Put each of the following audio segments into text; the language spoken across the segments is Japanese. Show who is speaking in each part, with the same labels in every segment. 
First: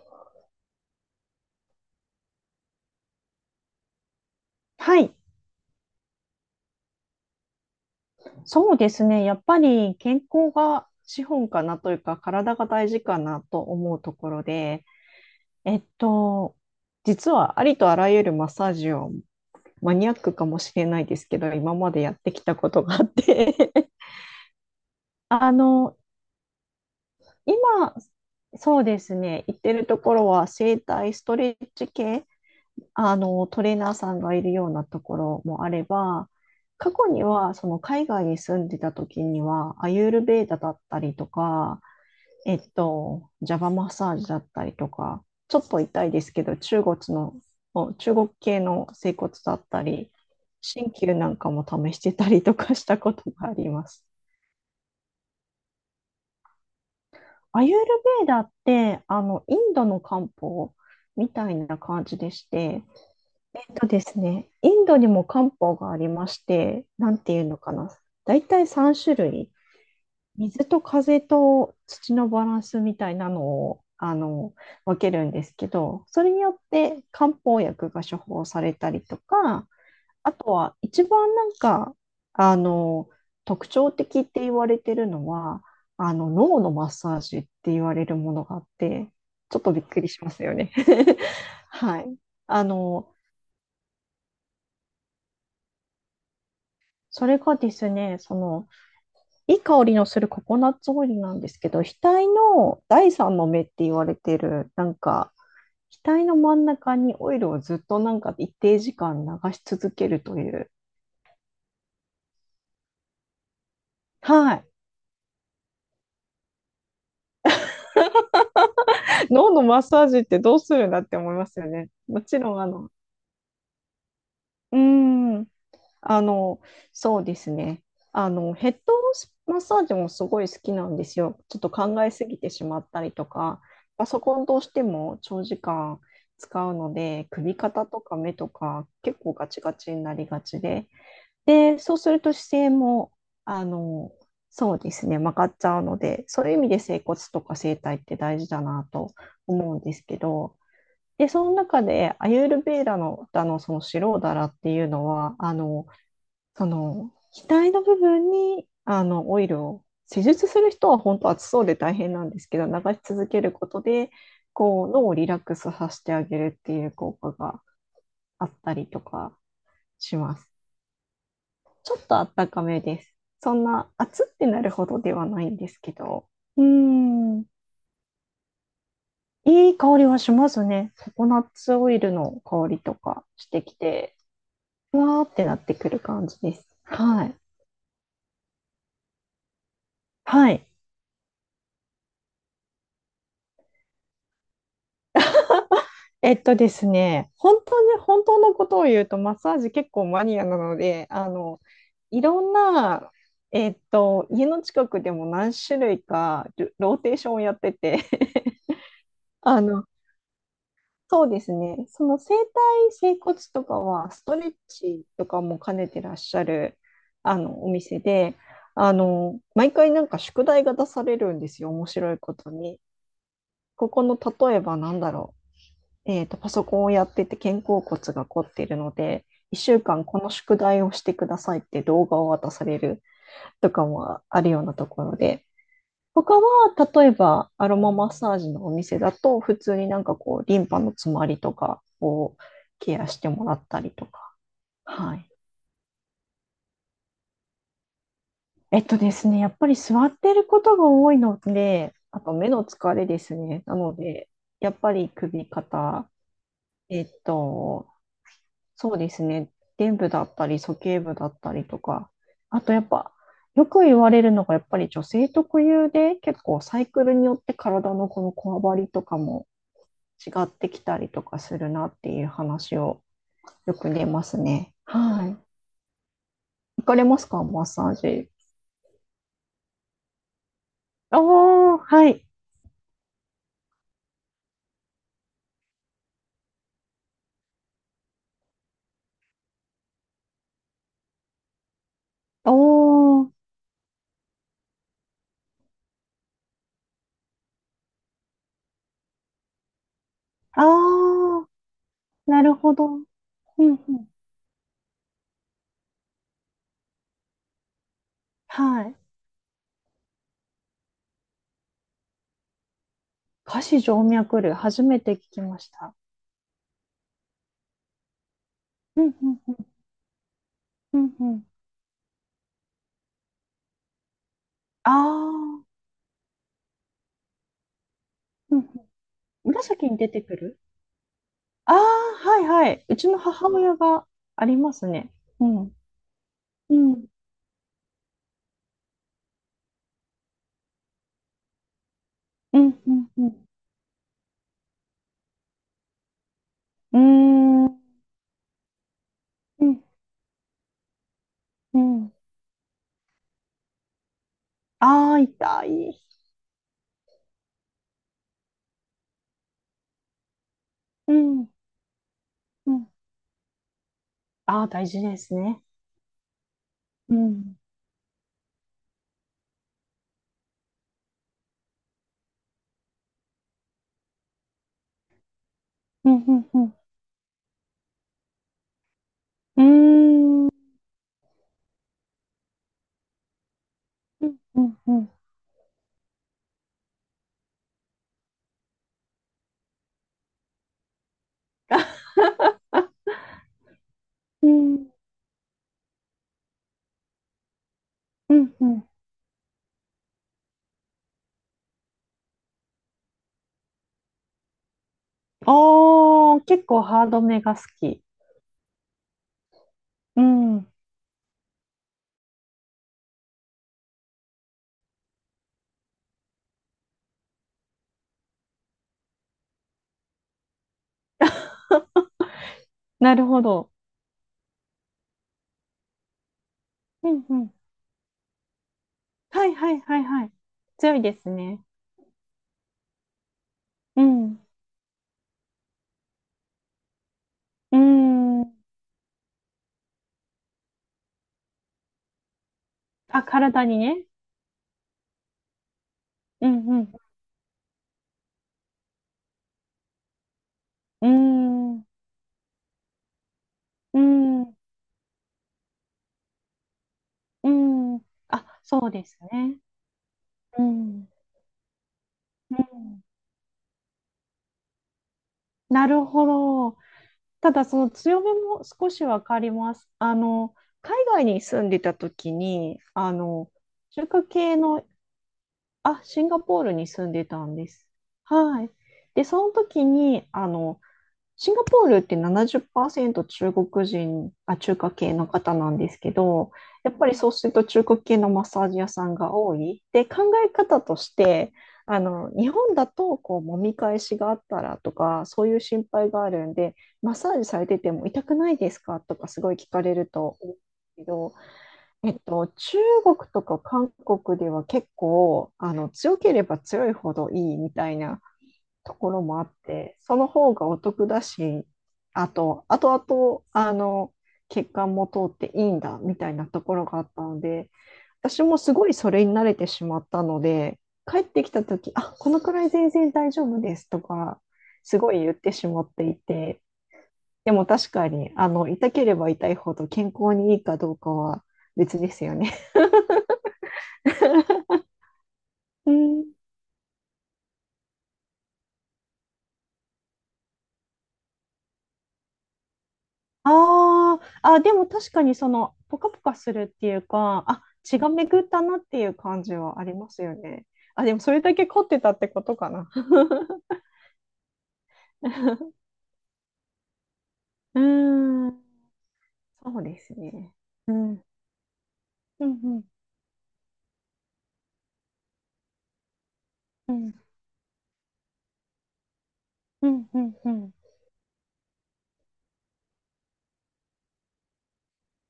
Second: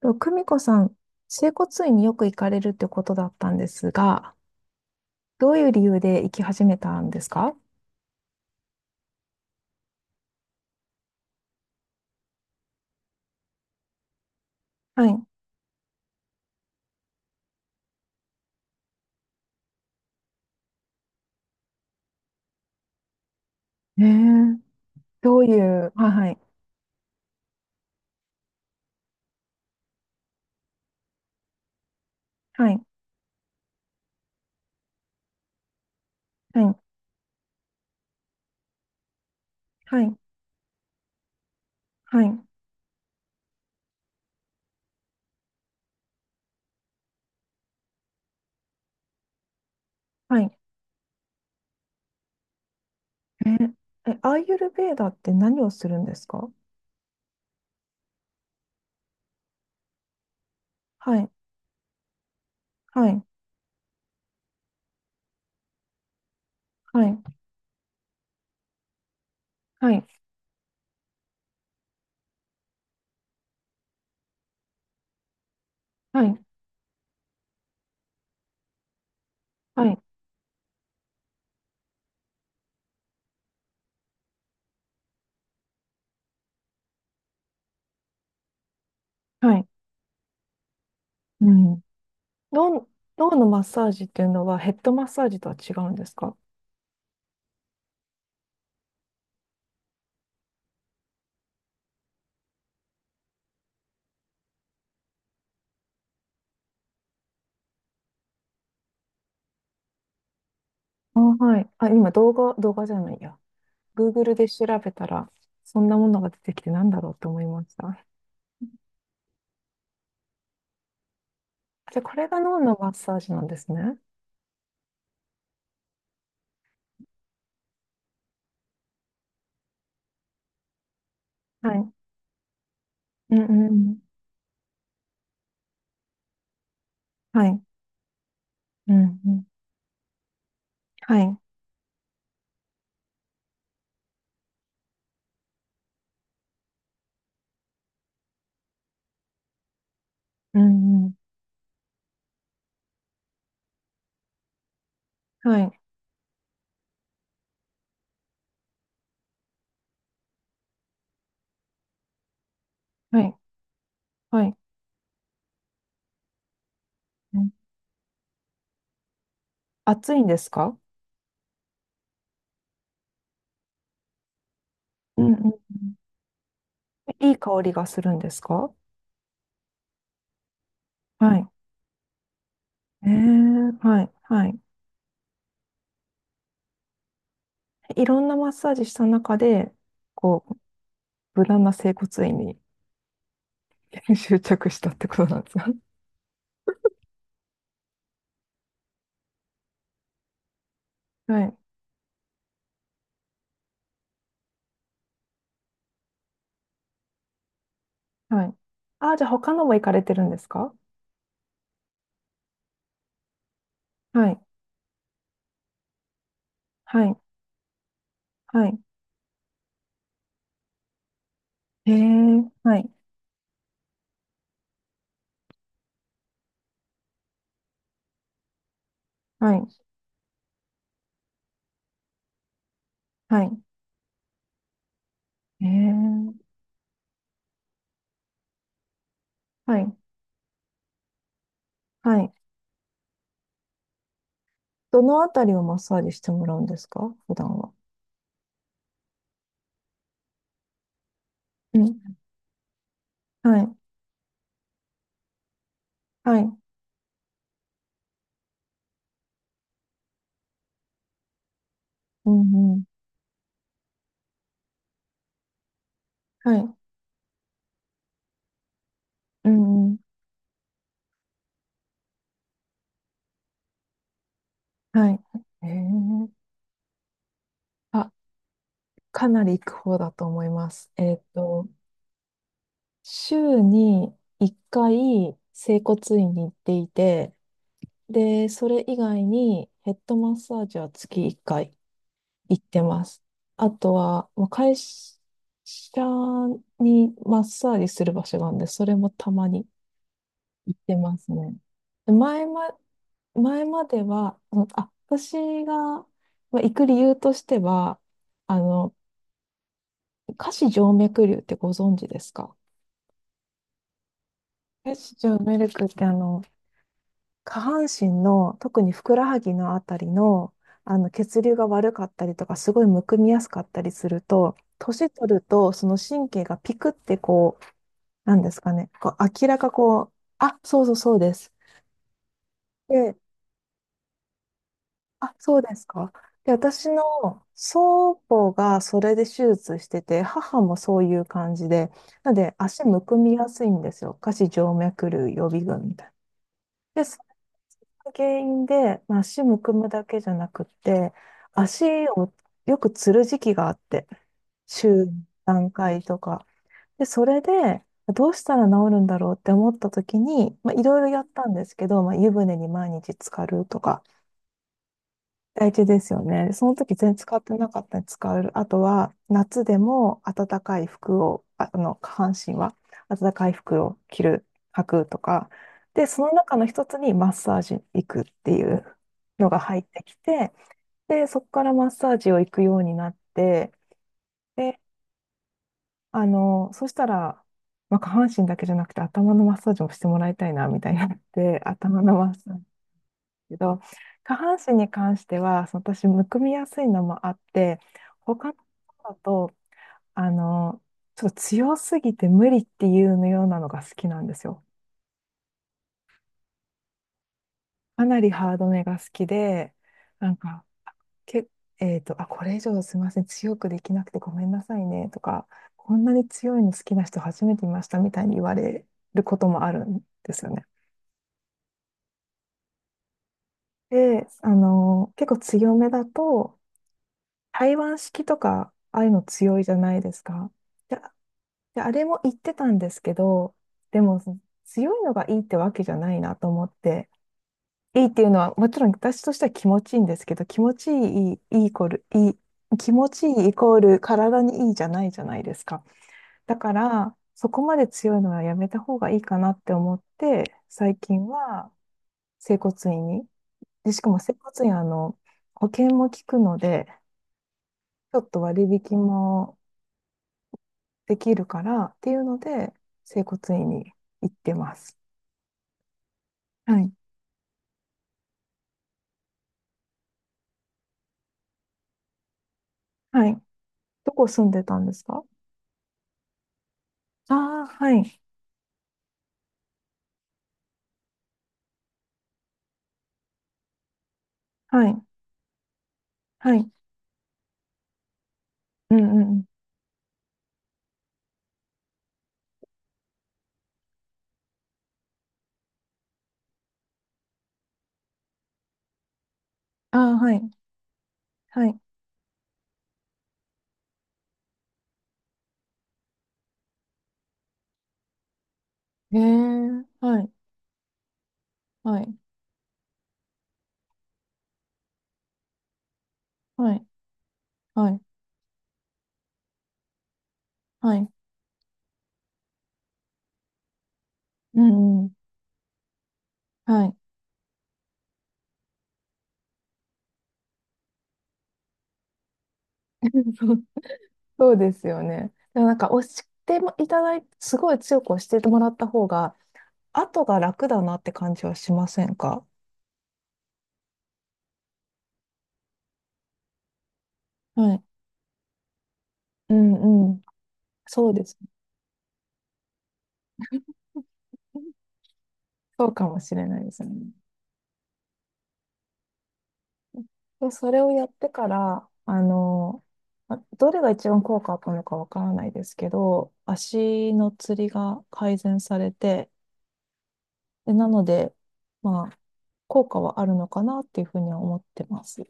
Speaker 1: と、久美子さん、整骨院によく行かれるってことだったんですが、
Speaker 2: はい、
Speaker 1: どういう理由で行き始めたんですか？
Speaker 2: そうですね。やっぱり健康が資本かなというか、体が大事かなと思うところで、
Speaker 1: はい。
Speaker 2: えっと、実はありとあらゆるマッサージを、マニアックかもしれないですけど、今までやってきたことがあって。
Speaker 1: ええ、どう
Speaker 2: あ
Speaker 1: いう、
Speaker 2: の、
Speaker 1: はい。
Speaker 2: 今、そうですね、行ってるところは整体ストレッチ系、
Speaker 1: はい、
Speaker 2: トレーナーさんがいるようなところもあれば、
Speaker 1: はい、
Speaker 2: 過去には、その海外に住んでた時には、ア
Speaker 1: はい、
Speaker 2: ユー
Speaker 1: はい、
Speaker 2: ルベーダだったりとか、
Speaker 1: はい、
Speaker 2: ジャバマッサージだったりとか、ちょっと痛いですけど、中国の、中国系の整骨だったり、
Speaker 1: はい。
Speaker 2: 鍼灸なんかも試してたりとかしたこと
Speaker 1: え
Speaker 2: があり
Speaker 1: ー、
Speaker 2: ます。
Speaker 1: え、アーユルヴェーダって何をするんですか？
Speaker 2: アユールベーダって、インドの漢方
Speaker 1: は
Speaker 2: み
Speaker 1: い、
Speaker 2: たいな感じでして、
Speaker 1: はい、
Speaker 2: とですね、インドにも漢方がありまして、
Speaker 1: は
Speaker 2: なん
Speaker 1: い、
Speaker 2: ていうのかな。だいたい3種類。
Speaker 1: はい、
Speaker 2: 水と風と土のバランスみたいなのを、分けるんですけど、そ
Speaker 1: は
Speaker 2: れ
Speaker 1: い、
Speaker 2: によって漢方薬が処方されたりとか、
Speaker 1: はい、
Speaker 2: あとは一番なんか、あの、特徴的って言われてるのは、脳のマッサージって言われるものがあって、ち
Speaker 1: は
Speaker 2: ょっ
Speaker 1: い。
Speaker 2: とびっくりしますよね。
Speaker 1: う ん。
Speaker 2: はい。あ
Speaker 1: 脳、
Speaker 2: の、
Speaker 1: 脳のマッサージっていうのはヘッドマッサージとは違うんですか？
Speaker 2: それがですね、いい香りのするココナッツオイルなんですけど、額の第三の目って言われてる、なんか、額の真ん中にオイルをずっとなんか一定時間流し続けるという。
Speaker 1: あ、はい。あ、今動画、動画じゃないや。Google で
Speaker 2: は
Speaker 1: 調
Speaker 2: い。
Speaker 1: べたら、そんなものが出てきてなんだろうと思いました。
Speaker 2: 脳のマッサージってどうするんだって思いますよね。
Speaker 1: じゃあ、こ
Speaker 2: も
Speaker 1: れ
Speaker 2: ち
Speaker 1: が
Speaker 2: ろ
Speaker 1: 脳
Speaker 2: ん、
Speaker 1: のマッサージなんですね。
Speaker 2: うーん、あの、そうですね。ヘッドマッサージもすごい好きなんですよ。ちょっと
Speaker 1: はい。
Speaker 2: 考えすぎてしまったりと
Speaker 1: うんう
Speaker 2: か、
Speaker 1: んうん。
Speaker 2: パソコンどうしても長時間使うので、
Speaker 1: は
Speaker 2: 首
Speaker 1: い。
Speaker 2: 肩とか目とか
Speaker 1: う
Speaker 2: 結
Speaker 1: んう
Speaker 2: 構
Speaker 1: ん。
Speaker 2: ガチガチになりがちで、
Speaker 1: はい。
Speaker 2: で、そうすると姿勢も、あの、そうですね、曲がっちゃうので、そういう意味で整骨とか整体って大事だなと思うんですけど、
Speaker 1: うんうん。
Speaker 2: で、その中でアユールヴェーダの、そのシローダラっていうのは、
Speaker 1: はい。
Speaker 2: その、額の部分に、オイルを、施術する人は本当暑そうで大変なんですけど、流し
Speaker 1: は
Speaker 2: 続
Speaker 1: い。
Speaker 2: けることで、
Speaker 1: はい。
Speaker 2: こう、脳をリラックスさせてあげるっていう効果
Speaker 1: うん。
Speaker 2: があったりとか
Speaker 1: 暑
Speaker 2: し
Speaker 1: いん
Speaker 2: ま
Speaker 1: で
Speaker 2: す。
Speaker 1: すか？
Speaker 2: ちょっとあったかめです。そんな暑ってなるほどで
Speaker 1: うん
Speaker 2: は
Speaker 1: うん
Speaker 2: ない
Speaker 1: う
Speaker 2: ん
Speaker 1: ん。
Speaker 2: ですけど、うー
Speaker 1: いい
Speaker 2: ん。
Speaker 1: 香りがするんですか？
Speaker 2: いい香りはしますね。ココ
Speaker 1: は
Speaker 2: ナ
Speaker 1: い。
Speaker 2: ッツオイルの香りと
Speaker 1: え
Speaker 2: かしてき
Speaker 1: ー、はい。
Speaker 2: て、
Speaker 1: はい。
Speaker 2: ふわーってなってくる感じです。はい。
Speaker 1: いろんなマッサージした中で、こ
Speaker 2: は
Speaker 1: う、
Speaker 2: い。
Speaker 1: 無難な整骨院に 執着したってことなんですか？
Speaker 2: えっとですね、本当に、本当のことを言うと、マッサージ結構マニアなので、
Speaker 1: はい。
Speaker 2: いろんな、家の近くでも何種類かルローテーションをやってて、
Speaker 1: はい。ああ、じゃあ他
Speaker 2: あ
Speaker 1: のも行
Speaker 2: の、
Speaker 1: かれてるんですか？
Speaker 2: そうですね、その整体、整骨とかは、ス
Speaker 1: は
Speaker 2: ト
Speaker 1: い。
Speaker 2: レッチとかも兼ねてらっしゃる、
Speaker 1: はい。
Speaker 2: お店で、
Speaker 1: はい。
Speaker 2: 毎回なんか宿題が出されるんですよ、面
Speaker 1: へ
Speaker 2: 白いこ
Speaker 1: え、
Speaker 2: と
Speaker 1: は
Speaker 2: に。
Speaker 1: い、
Speaker 2: ここの、例えばなんだろう。パソコンをやってて肩甲骨が凝っているので、
Speaker 1: はい、
Speaker 2: 1週間この宿題をしてくださいって動画を渡される
Speaker 1: はい。
Speaker 2: とかもあるようなところで、
Speaker 1: へえ、
Speaker 2: 他は例えばアロママッサージのお店だと、普通
Speaker 1: は
Speaker 2: に
Speaker 1: い、
Speaker 2: なんかこう、リンパの詰まりとか
Speaker 1: はい。
Speaker 2: をケアしてもらったりとか。
Speaker 1: ど
Speaker 2: は
Speaker 1: の
Speaker 2: い。
Speaker 1: あたりをマッサージしてもらうんですか、普段は？
Speaker 2: えっとですね、やっぱり座ってることが多いの
Speaker 1: う
Speaker 2: で、
Speaker 1: ん、
Speaker 2: あと目の疲れです
Speaker 1: は
Speaker 2: ね。な
Speaker 1: い、
Speaker 2: ので、やっぱり首、肩、
Speaker 1: はい、
Speaker 2: えっと、そうですね。伝部だったり、鼠径部だったりとか、
Speaker 1: う
Speaker 2: あと
Speaker 1: ん、う
Speaker 2: や
Speaker 1: ん、
Speaker 2: っぱ、よく言われるのが、やっぱり女性特有で、結
Speaker 1: は
Speaker 2: 構
Speaker 1: い、
Speaker 2: サイクルによって体のこのこわばりとかも
Speaker 1: うん、うん、
Speaker 2: 違ってきたりとかするなっていう話をよく出ますね。
Speaker 1: はい。
Speaker 2: はい。
Speaker 1: へえ、
Speaker 2: 行かれますか、マッサー
Speaker 1: あ、
Speaker 2: ジ。
Speaker 1: かなり行く方だと思います。えっと、
Speaker 2: おー、はい。
Speaker 1: 週に1回、整骨院に行っていて、で、それ以外にヘッドマッサージは月1回。
Speaker 2: お
Speaker 1: 行ってます。
Speaker 2: ー、
Speaker 1: あとは、まあ、会社にマッサージする場所があるんで、それもたまに
Speaker 2: あ
Speaker 1: 行ってます
Speaker 2: ー、
Speaker 1: ね。で
Speaker 2: な
Speaker 1: 前
Speaker 2: る
Speaker 1: ま、
Speaker 2: ほど。うんう
Speaker 1: 前
Speaker 2: ん。
Speaker 1: までは、その、あ、私が、まあ行く理由としては、あ
Speaker 2: は
Speaker 1: の、
Speaker 2: い。
Speaker 1: 下肢静脈瘤ってご存知ですか？
Speaker 2: 下肢静脈瘤、初
Speaker 1: え、
Speaker 2: めて聞
Speaker 1: じゃ
Speaker 2: き
Speaker 1: 脈メ
Speaker 2: ま
Speaker 1: ル
Speaker 2: し
Speaker 1: クっ
Speaker 2: た。
Speaker 1: てあの、下半身の、特に
Speaker 2: う
Speaker 1: ふ
Speaker 2: ん
Speaker 1: くら
Speaker 2: う
Speaker 1: は
Speaker 2: んう
Speaker 1: ぎ
Speaker 2: ん
Speaker 1: のあたりの、あ
Speaker 2: う
Speaker 1: の
Speaker 2: んう
Speaker 1: 血
Speaker 2: ん。
Speaker 1: 流が悪かったりとか、すごいむくみやすかったりすると、
Speaker 2: あ
Speaker 1: 年取る
Speaker 2: ー、
Speaker 1: と、その神経がピクってこう、なんで
Speaker 2: うん
Speaker 1: す
Speaker 2: うん、
Speaker 1: かね、こう明らか
Speaker 2: 紫に
Speaker 1: こ
Speaker 2: 出
Speaker 1: う、
Speaker 2: てく
Speaker 1: あ、
Speaker 2: る。
Speaker 1: そうそうそうです。
Speaker 2: ああー、はい。はい。うち
Speaker 1: で、
Speaker 2: の母親がありますね。
Speaker 1: あ、
Speaker 2: う
Speaker 1: そうで
Speaker 2: ん。
Speaker 1: すか。で、
Speaker 2: う
Speaker 1: 私
Speaker 2: ん。
Speaker 1: の祖母がそれで手術してて、母もそういう感じで、なので
Speaker 2: うん。
Speaker 1: 足
Speaker 2: う
Speaker 1: む
Speaker 2: ん。
Speaker 1: くみ
Speaker 2: う
Speaker 1: やすいんですよ。下肢静脈瘤予備軍みたいな。で、
Speaker 2: ん。うーん。
Speaker 1: 原因で、まあ、足む
Speaker 2: う
Speaker 1: く
Speaker 2: ん。
Speaker 1: むだけじゃなくって、
Speaker 2: う
Speaker 1: 足
Speaker 2: ん。
Speaker 1: をよくつる時期があって、週
Speaker 2: ああー、痛
Speaker 1: 何回
Speaker 2: い。
Speaker 1: とか。で、それで、どうしたら治るんだろうって思った時に、まあ、いろいろ
Speaker 2: う
Speaker 1: やった
Speaker 2: ん。
Speaker 1: んですけど、まあ、湯船に
Speaker 2: うん。
Speaker 1: 毎日浸かるとか、
Speaker 2: ああ、大事ですね。
Speaker 1: 大事ですよね。その時全
Speaker 2: う
Speaker 1: 然使って
Speaker 2: ん。
Speaker 1: なかったら使う。あとは、夏でも暖かい服を、下半身は暖かい服を着る、履くとか。で、
Speaker 2: う
Speaker 1: そ
Speaker 2: ん。
Speaker 1: の
Speaker 2: うん。
Speaker 1: 中の
Speaker 2: う
Speaker 1: 一つにマッサージ行くっていう
Speaker 2: ん。
Speaker 1: のが
Speaker 2: う
Speaker 1: 入ってき
Speaker 2: ーん。
Speaker 1: て、で、そこからマッサージを行くようになって、
Speaker 2: うん。うん。
Speaker 1: で、
Speaker 2: うん。
Speaker 1: あの、そしたら、まあ、下半身だけじゃなくて頭のマッサージもしてもらいたいな、みたいになって、頭のマッサージ。けど、下
Speaker 2: う
Speaker 1: 半身
Speaker 2: ん。
Speaker 1: に関しては、その私、むくみやすいのもあって、
Speaker 2: う
Speaker 1: 他の
Speaker 2: んうん。
Speaker 1: 方だと、あの、ちょっと強すぎて無理っていうようなのが好きなんですよ。
Speaker 2: おー、結構ハードめが好き。
Speaker 1: かなりハードめが好きで、
Speaker 2: う
Speaker 1: なんか、
Speaker 2: ん。
Speaker 1: け、えっと、あ、これ以上すいません、強くできなくてごめんなさいねとか、こんなに強いの好きな人初めて見ましたみたいに言われることもあるんですよね。
Speaker 2: なるほど。
Speaker 1: で、あの、結構強めだと、
Speaker 2: うんうん。
Speaker 1: 台湾式とか、ああいうの
Speaker 2: はい
Speaker 1: 強いじ
Speaker 2: は
Speaker 1: ゃ
Speaker 2: い
Speaker 1: な
Speaker 2: は
Speaker 1: い
Speaker 2: い
Speaker 1: です
Speaker 2: はい。
Speaker 1: か。
Speaker 2: 強
Speaker 1: で、
Speaker 2: いですね。
Speaker 1: で、あれも言ってたんですけど、
Speaker 2: う
Speaker 1: でも、
Speaker 2: ん。
Speaker 1: 強いのがいいってわけじゃないなと思って、
Speaker 2: う
Speaker 1: いいっていうの
Speaker 2: ん。
Speaker 1: は、もちろん私としては気持ちいいんですけど、気持ちいい、いいイコール、いい、気持
Speaker 2: あ、
Speaker 1: ちいいイ
Speaker 2: 体
Speaker 1: コ
Speaker 2: に
Speaker 1: ール
Speaker 2: ね。
Speaker 1: 体にいいじゃないじゃないですか。
Speaker 2: う
Speaker 1: だ
Speaker 2: ん
Speaker 1: か
Speaker 2: うん。
Speaker 1: ら、そこまで強いのはやめた方がいいかなって思って、最
Speaker 2: うー
Speaker 1: 近は
Speaker 2: ん。う
Speaker 1: 整骨院に、で、
Speaker 2: ー
Speaker 1: しかも整
Speaker 2: ん。う
Speaker 1: 骨院、あの、保険も効くので、
Speaker 2: ーん。
Speaker 1: ちょっと
Speaker 2: あ、
Speaker 1: 割
Speaker 2: そう
Speaker 1: 引
Speaker 2: です
Speaker 1: も
Speaker 2: ね。うん。
Speaker 1: できるからっていうの
Speaker 2: う
Speaker 1: で、
Speaker 2: ん。
Speaker 1: 整骨院に行ってます。
Speaker 2: なるほ
Speaker 1: は
Speaker 2: ど。
Speaker 1: い。
Speaker 2: ただ、その強めも少しわかります。海外に住んでた時に、
Speaker 1: はい。
Speaker 2: 中
Speaker 1: ど
Speaker 2: 華
Speaker 1: こ住ん
Speaker 2: 系
Speaker 1: でたん
Speaker 2: の、
Speaker 1: ですか？
Speaker 2: あ、シンガポールに住んで
Speaker 1: あ
Speaker 2: たんで
Speaker 1: あー、
Speaker 2: す。
Speaker 1: はい。
Speaker 2: はい。で、その時に、シンガポールって70%中国人、あ、中
Speaker 1: は
Speaker 2: 華
Speaker 1: い。
Speaker 2: 系の方なんですけど、
Speaker 1: はい。
Speaker 2: やっぱりそうすると中華系のマッサージ屋
Speaker 1: うん
Speaker 2: さん
Speaker 1: うん
Speaker 2: が
Speaker 1: うん。
Speaker 2: 多い。で、考え方として、日本だとこう揉み返しがあったらとか、そういう心配があるんで、マッサージされてても痛くないですかとかすごい聞かれる
Speaker 1: ああ、は
Speaker 2: と思う
Speaker 1: い。
Speaker 2: んですけど、
Speaker 1: はい。
Speaker 2: 中国とか韓国では結構、強ければ強いほどいいみたいなとこ
Speaker 1: へ
Speaker 2: ろもあっ
Speaker 1: え、
Speaker 2: て、そ
Speaker 1: は
Speaker 2: の
Speaker 1: い。
Speaker 2: 方がお得だし、
Speaker 1: はい。
Speaker 2: あと、あとあと、血管も通っていいんだみたいなと
Speaker 1: は
Speaker 2: ころ
Speaker 1: い。
Speaker 2: があったので、
Speaker 1: はい。
Speaker 2: 私もすごいそれに慣れてしまったので、
Speaker 1: はい。
Speaker 2: 帰ってきた時あ、このくらい全然大丈夫ですとか、
Speaker 1: う
Speaker 2: す
Speaker 1: んう
Speaker 2: ご
Speaker 1: ん。
Speaker 2: い言ってしまっていて、
Speaker 1: はい。
Speaker 2: でも確かに、痛ければ痛いほど健康にいいかどうかは別ですよね。
Speaker 1: そう、そうですよね。でもなん
Speaker 2: う
Speaker 1: か押し
Speaker 2: ん、
Speaker 1: てもいただいて、すごい強く押してもらった方が、後が楽だなって感じはしませんか？
Speaker 2: あーあ、でも確かにその、ポカポカするっていうか、あ、
Speaker 1: はい。
Speaker 2: 血が巡ったなっていう感
Speaker 1: う
Speaker 2: じはありま
Speaker 1: んう
Speaker 2: す
Speaker 1: ん。
Speaker 2: よね。あ、
Speaker 1: そう
Speaker 2: でも
Speaker 1: で
Speaker 2: そ
Speaker 1: す
Speaker 2: れ
Speaker 1: ね。
Speaker 2: だけ凝ってたってことかな。
Speaker 1: そ うかもしれないですね。
Speaker 2: うーん、そうです
Speaker 1: で、
Speaker 2: ね。
Speaker 1: それを
Speaker 2: う
Speaker 1: やっ
Speaker 2: ん、
Speaker 1: てから、あ
Speaker 2: うん、う
Speaker 1: の、
Speaker 2: ん、
Speaker 1: まどれが一番効果あったのかわからないですけど、
Speaker 2: う
Speaker 1: 足
Speaker 2: ん、
Speaker 1: のつりが改善されて、
Speaker 2: うん、うん。う
Speaker 1: で、
Speaker 2: ん。
Speaker 1: なので、まあ、効果はあるのかなっていうふうには思ってます。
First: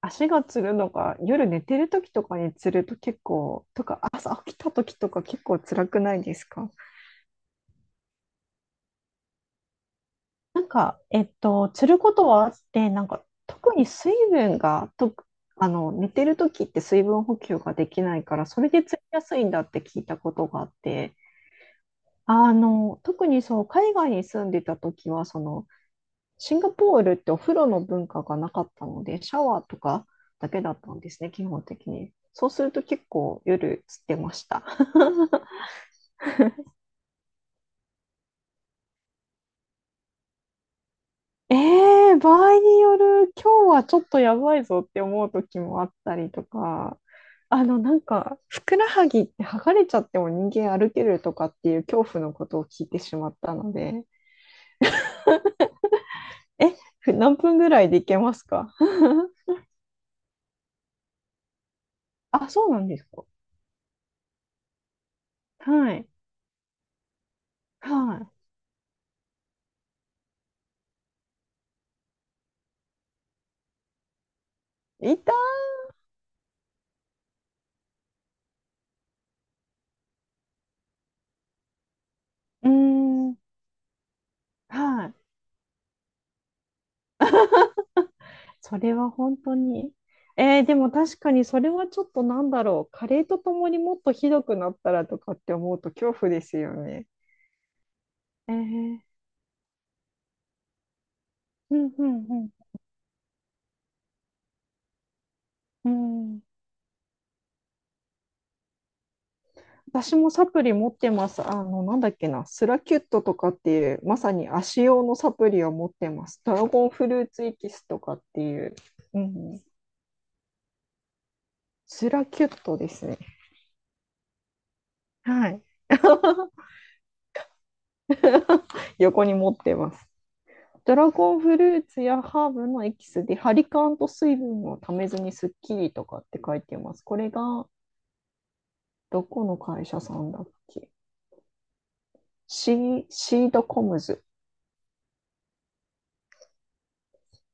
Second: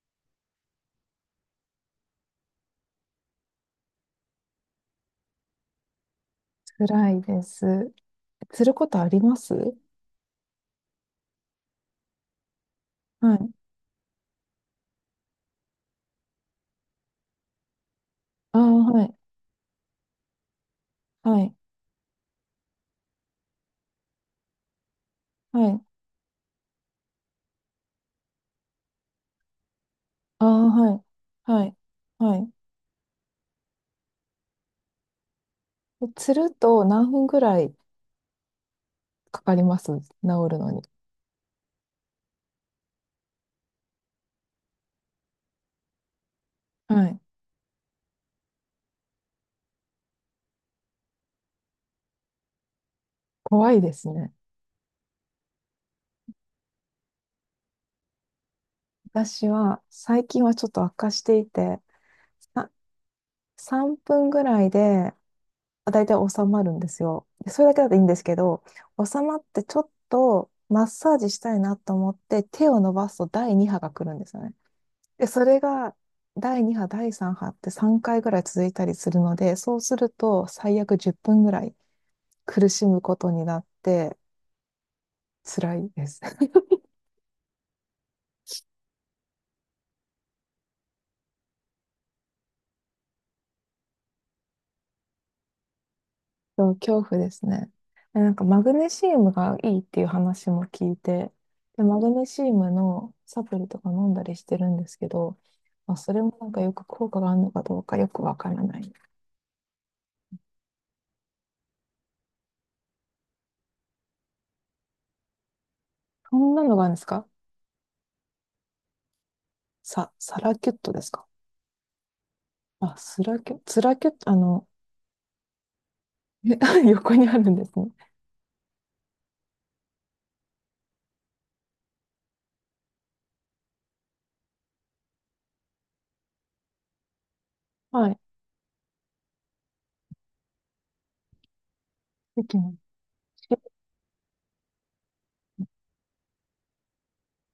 Speaker 2: 足がつるのが夜寝てる時とかにつると結構、とか朝起きた時とか結構辛くないですか？
Speaker 1: 辛いです。つることあります？
Speaker 2: なんか、つることはあって、なんか、
Speaker 1: はい。
Speaker 2: 特に水分が、と、寝てる時って水分補給ができないから、
Speaker 1: あ
Speaker 2: そ
Speaker 1: あ、
Speaker 2: れでつり
Speaker 1: はい。
Speaker 2: やすいんだって聞いたことがあって、
Speaker 1: はい。
Speaker 2: 特にそう、海外に住んでた時は、
Speaker 1: はい。
Speaker 2: シンガポールってお風呂の文化がなかったので、シャワーとか
Speaker 1: あ
Speaker 2: だけ
Speaker 1: あ、
Speaker 2: だっ
Speaker 1: は
Speaker 2: たん
Speaker 1: い。
Speaker 2: ですね、基本
Speaker 1: はい。
Speaker 2: 的に。
Speaker 1: は
Speaker 2: そう
Speaker 1: い。
Speaker 2: すると結構夜つってました。
Speaker 1: つると何分ぐらいかかります、治るのに？
Speaker 2: ええ、場合による、今日はちょっとやばいぞって思う時もあったりとか、
Speaker 1: はい。
Speaker 2: なんか、ふくらはぎって剥がれちゃっても人間歩けるとかっていう恐怖のことを聞いてしまったの
Speaker 1: 怖いで
Speaker 2: で、
Speaker 1: すね。
Speaker 2: え、何分ぐらいでいけますか？
Speaker 1: 私は最近はちょっと悪化していて、
Speaker 2: あ、そ
Speaker 1: あ
Speaker 2: うなんですか。
Speaker 1: 3分ぐらいで、ま
Speaker 2: は
Speaker 1: あだい
Speaker 2: い。
Speaker 1: たい収まるんですよ。でそれだけだといいんです
Speaker 2: は
Speaker 1: けど、収まってちょっとマッサージしたいなと思って手を伸ばすと第2波が来るんですよね。
Speaker 2: い。痛
Speaker 1: で、それ
Speaker 2: い。
Speaker 1: が第2波、第3波って3回ぐらい続いたりするので、そうすると最悪10分ぐらい
Speaker 2: う
Speaker 1: 苦
Speaker 2: ー
Speaker 1: しむこと
Speaker 2: ん。
Speaker 1: になって
Speaker 2: はい。
Speaker 1: 辛いです。
Speaker 2: それは本当に。でも確かにそれはちょっとなんだろう。加齢とともにもっとひどくなったらとかって思うと恐怖です
Speaker 1: そ
Speaker 2: よ
Speaker 1: う、恐
Speaker 2: ね。
Speaker 1: 怖ですね。でなんか
Speaker 2: え
Speaker 1: マグネ
Speaker 2: ー、
Speaker 1: シウムがいいっていう話も聞いて、
Speaker 2: う
Speaker 1: で、
Speaker 2: ん
Speaker 1: マ
Speaker 2: う
Speaker 1: グネ
Speaker 2: ん
Speaker 1: シ
Speaker 2: うん。
Speaker 1: ウムのサプリとか飲んだりしてるんですけど、
Speaker 2: う
Speaker 1: まあ、それも
Speaker 2: ん、
Speaker 1: なんかよく効果があるのかどうかよくわからない。
Speaker 2: 私もサプリ持ってます。なんだっけな、スラキュットとかっていう、まさに足用のサプリを持ってま
Speaker 1: そ
Speaker 2: す。ド
Speaker 1: んな
Speaker 2: ラ
Speaker 1: のがあ
Speaker 2: ゴン
Speaker 1: るんです
Speaker 2: フル
Speaker 1: か？
Speaker 2: ーツエキスとかっていう、うん、
Speaker 1: さ、サラキュットですか？
Speaker 2: スラキュットで
Speaker 1: あ、
Speaker 2: すね。
Speaker 1: スラキュ、ツラキュット、あの、
Speaker 2: はい。
Speaker 1: え 横にあるんですね。
Speaker 2: 横に持ってます。ドラゴンフルーツやハーブのエキスで、ハリカンと水分をためずにスッキリとかって書いてます。これが、
Speaker 1: はい。
Speaker 2: どこの会社さんだっけ。
Speaker 1: できます？
Speaker 2: シードコムズ